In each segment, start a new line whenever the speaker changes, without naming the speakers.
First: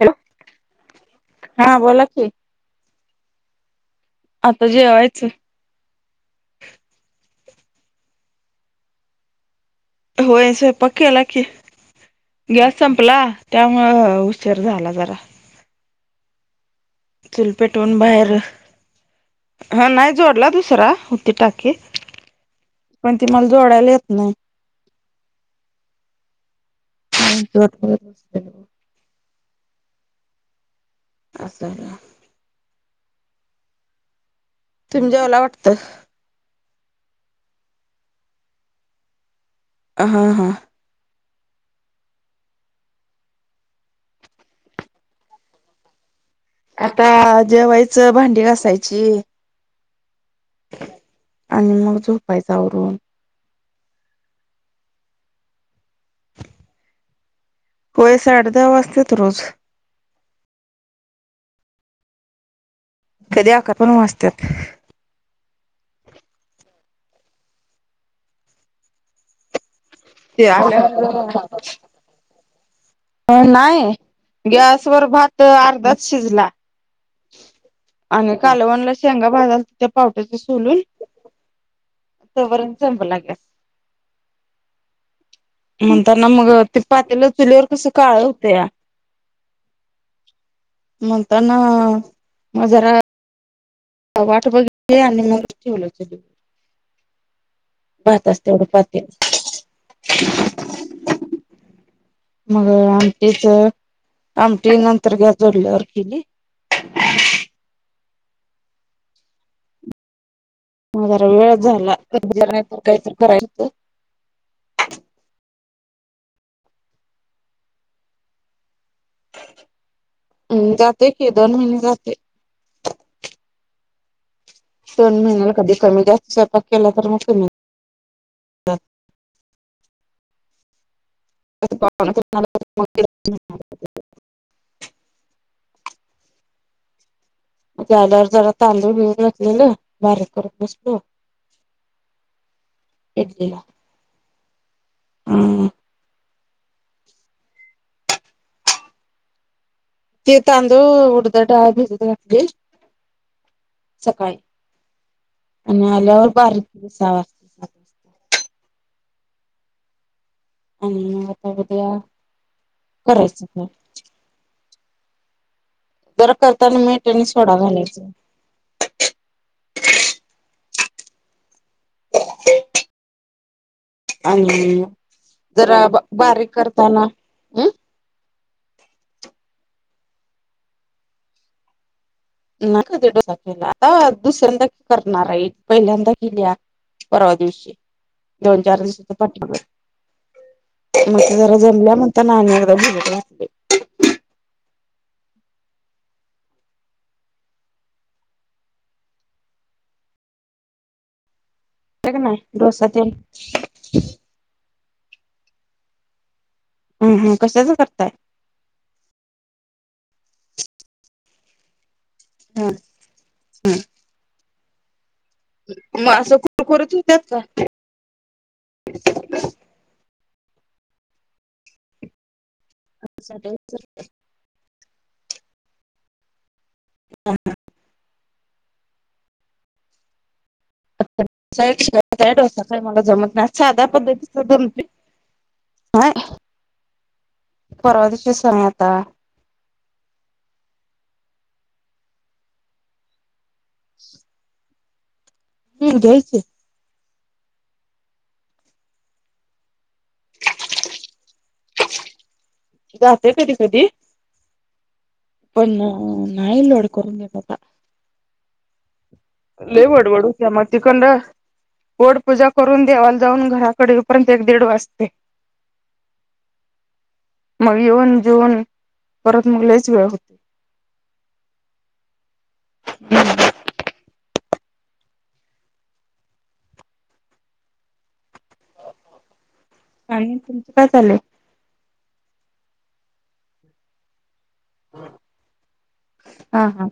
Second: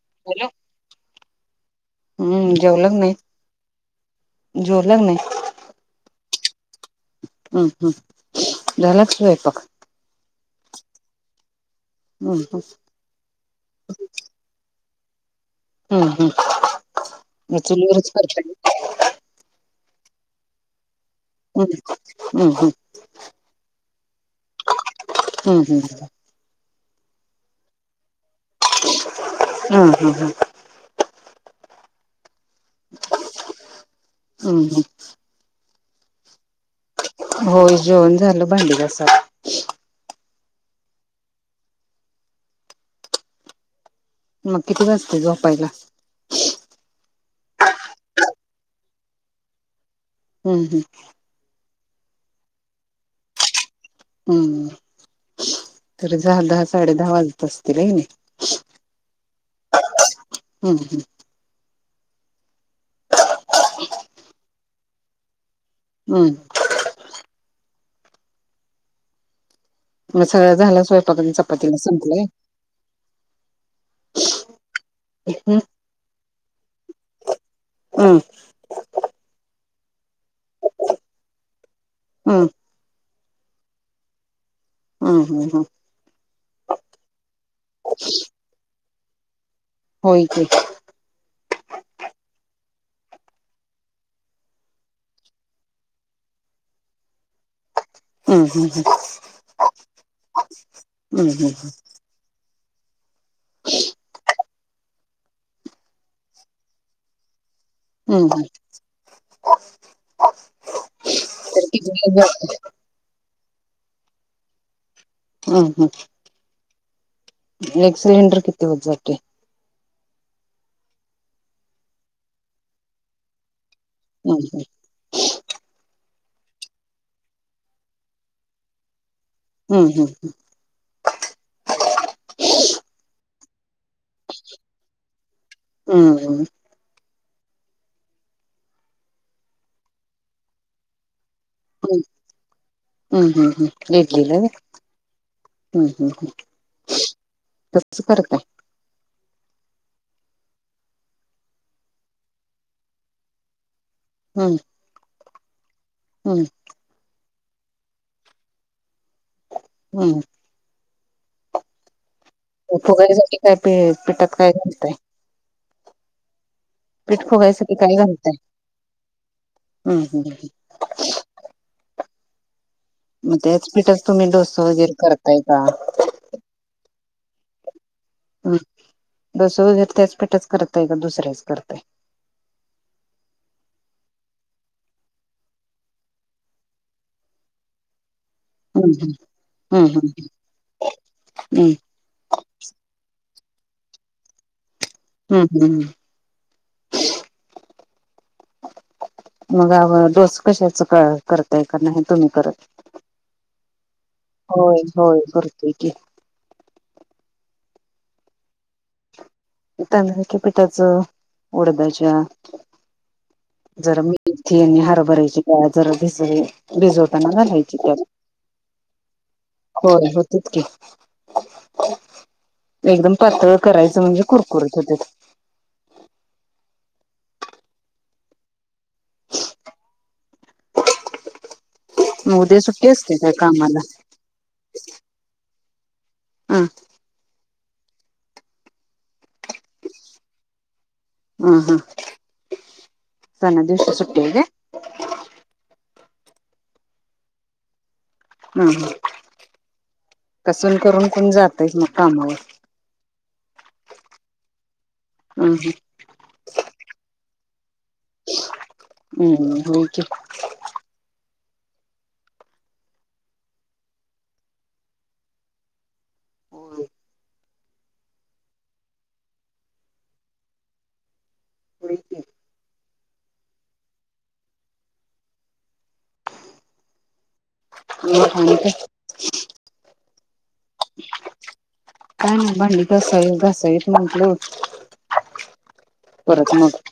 Hello
hello
हा बोला की
हम्म जेवलाक नाई?
आता जेवायचं.
हम्म हम्म झालाका स्वैपाक?
होय सैपाक केला की
हम्म
गॅस संपला त्यामुळं उशीर झाला जर् रा.
हम्म हम्म.
चुलपेटवून
चुलीवरच
बाहेर
करताय
हां नाय जोडला दुसरा. ती टाकी
हम्म हम्म
पनती मला जोडायला येत नाई.
हम्म हम्.
[unintelligible]
हम्म हम्म हम्.
असं.
हं हं.
त्
होय जेवन झालं भांडी घासायल
हां हां.
मग किती वाजतय झोपायला?
आता जेवायचं भांडी घासायची.
हम्म हम्म.
आणि मग झोपायच आवरून.
हम्म तरी झालं आज साडे दहा वाज तस्तील हइ किनइ
होय साडे दहा वाजतात रोज
हम्म हम्.
कदी अकरापन वाजत्यात.
हम्. म
ते
सगळा झाला
आलं
स्वयंपाक अन चपातीला संपलंय.
अं नाय गॅसवर भातअ
हम्म
अर्धाच शिजला.
हम्म
आनी कालवनला शेंगा भाजालतो तेव् पावट्याच सोलून
हम्म
तवर अन संपला गॅस
आं हां हां.
नामग ते पातेल चुलीवर कसं काळ हुतंया.
होय की
म्हंतानाआ. म जरा वाट बघितली आनी मग ठेवलो चुलीवर. भाताच
हम्म
तेवढं
हम्म हम्
पातेल
हम्म हम्म हम्म.
मगअ आमटीच आमटी नं तर गॅस जोडल्यावर केली.
हम्म हम्.
म जरा वेळच झाला [unintelligible] तर कायतर कायतरी करायचं.
हां हां. एक सिलिंडर किती दिवस जातय.
हम् जातय की दोन महिने जातंय.
हम्म
दोन महिन्याला कधी कमीजास्त स्वयपाक केला तर मग कमी.
हम्म हम्म.
[unintelligible]
हं हं.
मते आल्यावर जरा तांदूळ भिजत घातलेल बारीक करत बसलो.
हम्म हम्म हम्म
इडलीला
हम्म इड्लीला वय.
हम्म
हम् हम् हं. कस्स करतात?
ते तांदूळ उडदाची डाळ भिजत घातली. सकाळी
हम्म
आणि आल्यावर
हम्म
बारीक सहा वाजता.
हम
आणि आता उद्या.
फुगायसाठी काय
करायचं
पिठात काय घालतय.
बर करताना मीठ आणि
पीठ
सोडा
फुगायसाठी काय
घालायचा.
घालताय हम्म हम्
[unintelligible]
म त्यात.
आणि जरा बारीक करताना हम.
हम दोस वर त्याच पेठाच करताय का दुसऱ्याच करताय.
नाही कधी दोसा केला आता दुसऱ्यांदा करणार आहे, पहिल्यांदा केल्या परवा दिवशी दोन चार
हम्म
दिवसाच पाठीमाग.
हम्म हम्म
मग जरा
हम्म
जमला म्हणताना आणि एकदा भिजत घातल य.
हम्म हम्म हम. मग आव डोसं कशाच क करतय. करताय का का [unintelligible] नाही तुम्ही करत होय होय करतोय की.
हम हम कशाच करताय.
तांदळाच्या पिठाचं जरा उडिद्याच्या
हा
जरा मेथी. आणि हरभऱ्याची डाळ जरा
मग असं
भिजत
कुरकुरीत होत्यात
भिजवताना
का
घालायची त्या. होय होत्यात की. एकदम पातळ करायचं म्हणजे कुरकुरीत होतय.
हा हा. अ
मग उद्या
डोसा [unintelligible] काय
सुट्टी
मला
असते काय
जमत नाही
कामाला
साध्या पद्धतीचा जमतोय [inaudible]
हा.
परवा दिवशी सण आता.
हा हा सणादिवशी सुट्टी आहे काय.
[inaudible]
हा हा कसून करून कोण जातंय की, नाही कामावर.
जाते कधी कधी
हम्
पण नाही लोड करून घेत आता.
हम्म होय
लय
की
वडवड होत्या मग तिकडं. गोड पूजा करून देवाला जाऊन घराकडे उपर्यंत एक दीड वाजते.
[unintelligible]
मग येऊन जेवून परत मग लयचं वेळ होते
पुडीची ह हा
आणि तुमचं काय चालंय
ना भांडी घासावी घासावीम्हटलो परत
हा
मग
हा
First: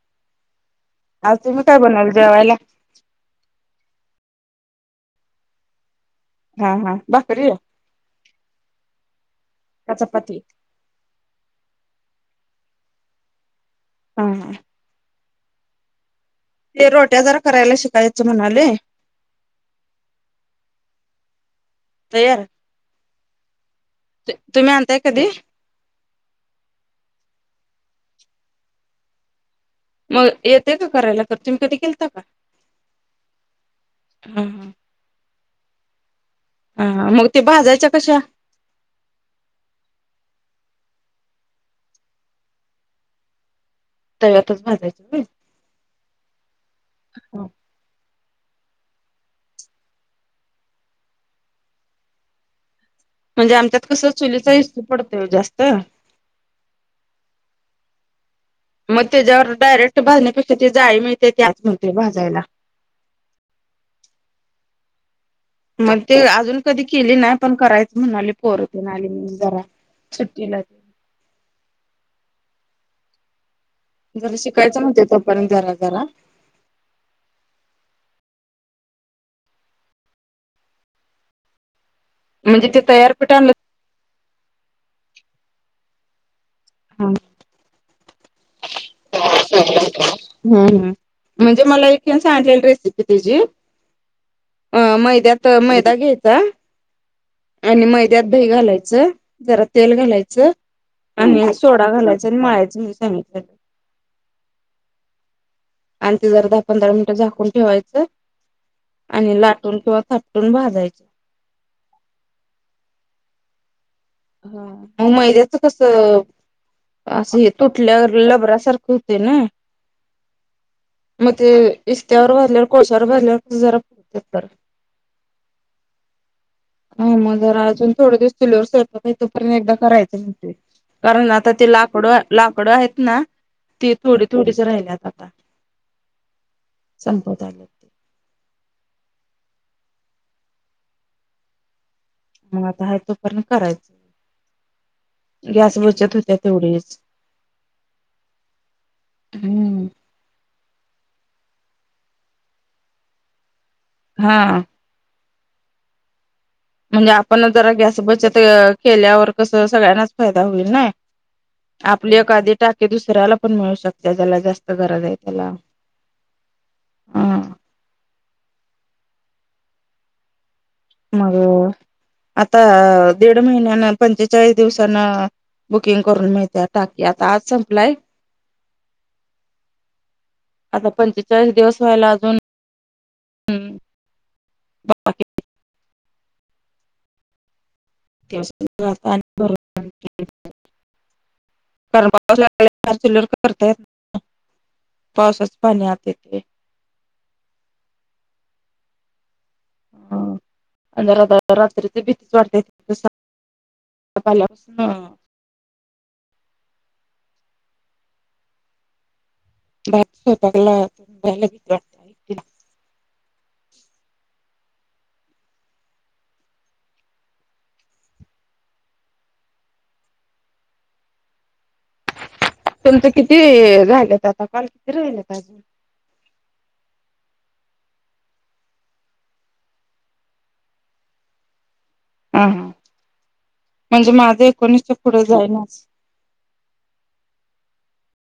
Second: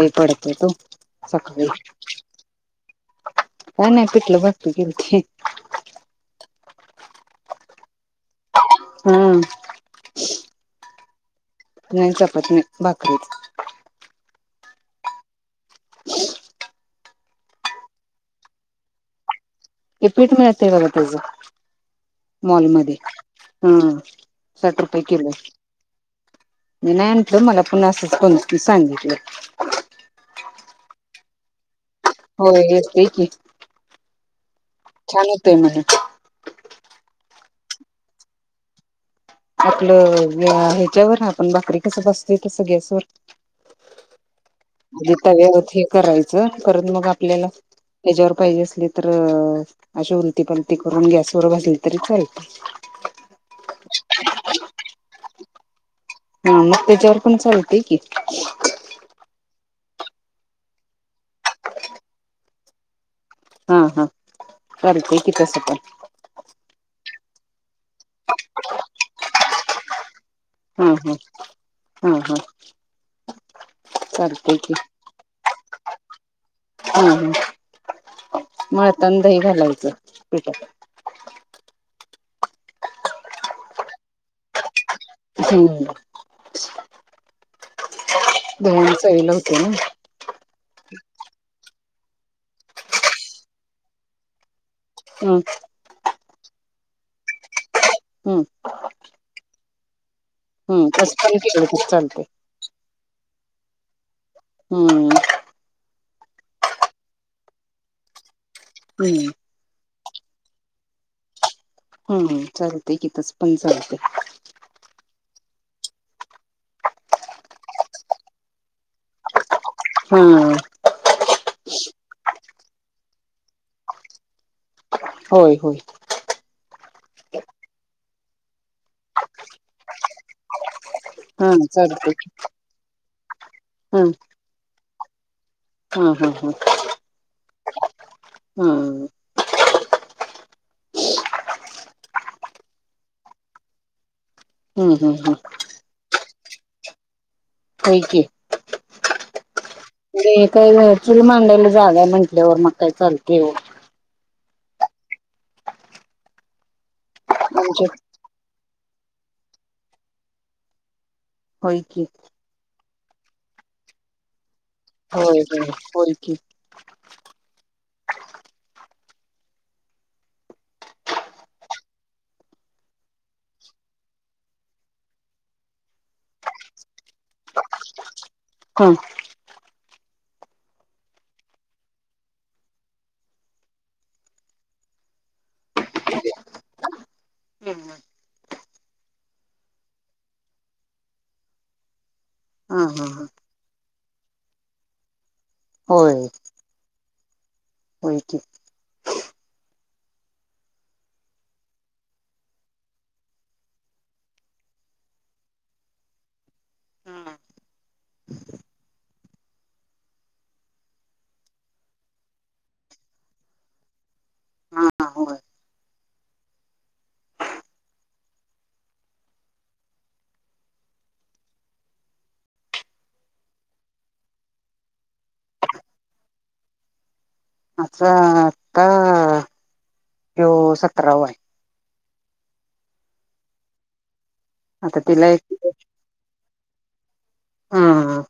लय पडत गं
आज तुम्ही
सकाळी
काय बनवलं जेवायला
काय नाही पिठलं भाकरी गेलती
हा हा भाकरी
हा
का चपाती
नाही चपाती नाही भाकरीच
हा
ह
ते रोट्या जरा करायला शिकायचं म्हणालोय
ते पीट मिळतय बघा त्याच
तयार
मॉलमध्ये हा
तुम्ही
साठ
आणताय
रुपये किलो
कधी
आहे मी नाही आनंद मला आपण असं [unintelligible] सांगितलं
मग येते का करायला तुम्ही कधीे केलता का
हो येतय की
हम हम
म्हत आहे म्हण
अा मग ते भाजायच्या कश्या
आपलं ह्याच्यावर आपण भाकरी कस भाजतोय तस गॅसवर
तव्यातच भाजायच्या
म्हणजे
होय.
तव्यावर हे करायचं करण मग
हो.
आपल्याला त्याच्यावर पाहिजे असली तर अशी उलती पालती करून गॅसवर भसली तरी चालते
म्हणजे आमच्यात कसं चुलीचा विस्तू पडतोय ओ जास्त
हा मग त्याच्यावर पण चालतेय की
मग त्याच्यावर डायरेक्ट भाजण्यापेक्षा ती जाळी मिळते त्याच आणतो भाजायला
हा हा चालतंय
मग ते अजून कधी केले नाही पण करायच म्हणाले पोर तेन आली की जरा सुट्टीला
हम्म हम्म हम्म हम्
जरा शिकायचं म्हनतोय तोपर्यंत जरा जरा
माळतान दही घालायचं पिठात
म्हणजे ते तयार पीठ आणलं
हम्म
[unintelligible]
धुवून चवीला होते ना
हम् हम् म्हणजे मला एकजण सांगितलेल रेसिपी तेची अ
हम्म
मैद्यात मैदा घ्यायचा आणि मैद्यात
हम्म
दही घालायचं जरा तेल घालायचं
हम्म तसं पण
आणि
केलं तर
सोडा
चालते
घालायचं आणि मळायचं म्हणून सांगित
हम्म
आणि ते जर दहा पंधरा मिनिटं झाकून ठेवायचं
हम्म
आणि लाटून [unintelligible] थापटून भाजायचे
हम चालते की तसं पण चालते
हा मग मैद्याचं कसं असं हे तुटल्यावर लबरासारखं हुतय नाही
हम्म
मग ते इस्त्यावर भाजल्यायवर कोळश्यावर भाजल्यावर कस जरा [unintelligible]
होय होय
हा मग जरा अजून थोडे दिवस चुलीवर स्वयपाक तोपर्यंत एकदा करायचं म्हणते कारण आता
हा
ते
चालते
लाकडं
की
लाकडं आहेत ना ती थोडी थोडीच राहिल्यात आता
हम् हम् हम्
संपत आल्यात
हम्
मग आता हाय तो पर्यंत
हम्म हम्म
करायच गॅस बचत होत्या तेवढंच
होय की
हम्म
[unintelligible] चुल मांडायला जागा आहे म्हंटल्यावर मग काय चालते ओ
हा म्हणजे आपण जरा
आमच्या
गॅस बचत केल्यावर कसं सगळ्यांनाच फायदा होईल नाही
होय की
आपले एखादीे टाकी दुसऱ्याला पण मिळू शकत्या ज्याला जास्त गरज आहे
होय
त्याला
होय होय की
हा मग आता दीड महिन्यान पंचेचाळीस दिवसान बुकिंग करून मिळते टाकी आता आज संपलाय
हो
आता पंचेचाळीस दिवस व्हायला अजून हम् बा [unintelligible]
हा
[unintelligible] कारण पाऊस
हा
लागल्यावर चुलीवर
हा
करता येत नाही, पावसाच पाणी आत
होय
येतय.
होय की
ह [unintelligible] आणि रात्रीची भीतीच वाढतेे [unintelligible] बाप [unintelligible] बित वातेती ना
हा होय
तुमचं किती झालेत आता कल किती राहिल अजून,
आजचा आता तो सतरावाआहे.
हा, ह म्हणजे माझं एकोणीस च्या
आता
पुढे
तिला
जाइनाच. [inaudible]
ह, ह.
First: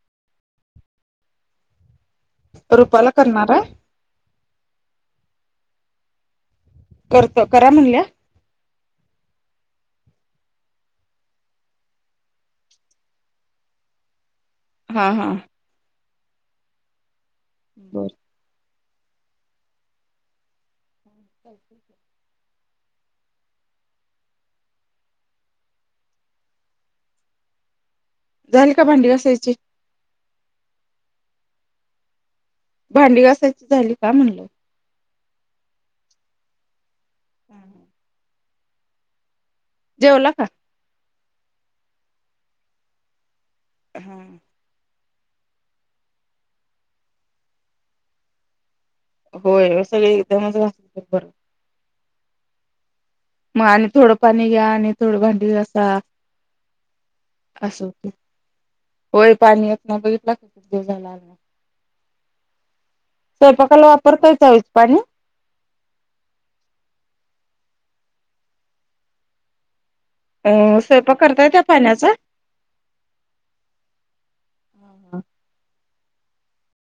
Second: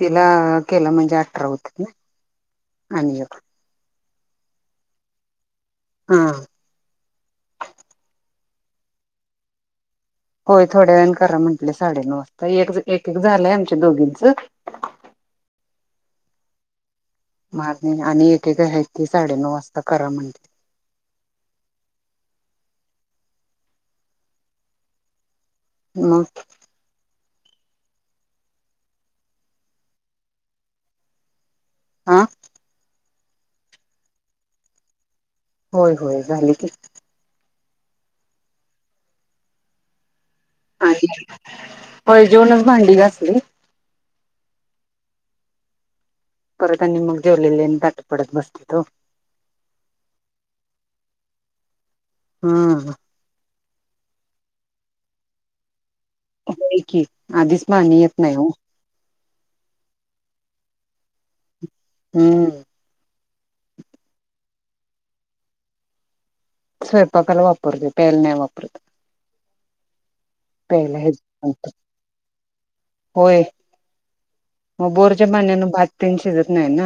तिला केलं म्हणजे अठरा होत ना
रुपाला
आणि एक
करणार हाय?
हा.
करतो. करा म्हणल्या?
होय थोड्या वेण करा म्हंटले साडेनऊ वाजता एक, एक-एक झालंय आमच्या दोघींचं.
हा, हा.
मागणी
बर.
आणि एकेक हायती साडेनऊ वाजता करा म्हण
[unintelligible]
मग
झाली का भांडी घासायची?
आ
भांडी घासायची झाली का म्हणल?
होय, होय झाले की.
हम् हम् जेवला का?
होय जेवूनच भांडी घासली.
हा.
परत आणि मग जेवलेली आणि ताट पडत बसत्यात.
होय सगळे एकदमच बसलेली बरं.
ह.
मग आणि थोडं पाणी घ्या आणि थोडं भांडी घासा.
होय की आधीच
असं
पाणी
होतय
येत नाही हो
[inaudible] होय पाणी ह्यांना बघितल उशीरा झाला आता.
हम्म
स्वयंपाकाला वापरताय चावीचं पाणी? [inaudible]
स्वयंपाकाला वापरते प्यायला नाही वापरत
अ
प्यायला
स्वयंपाक
याच्यातून
करताय त्या
आणतोय
पाण्याचा?
[inaudible] होय. म
हा हा
बोरच्या पाण्यान भात तेन शिजत नाही ना.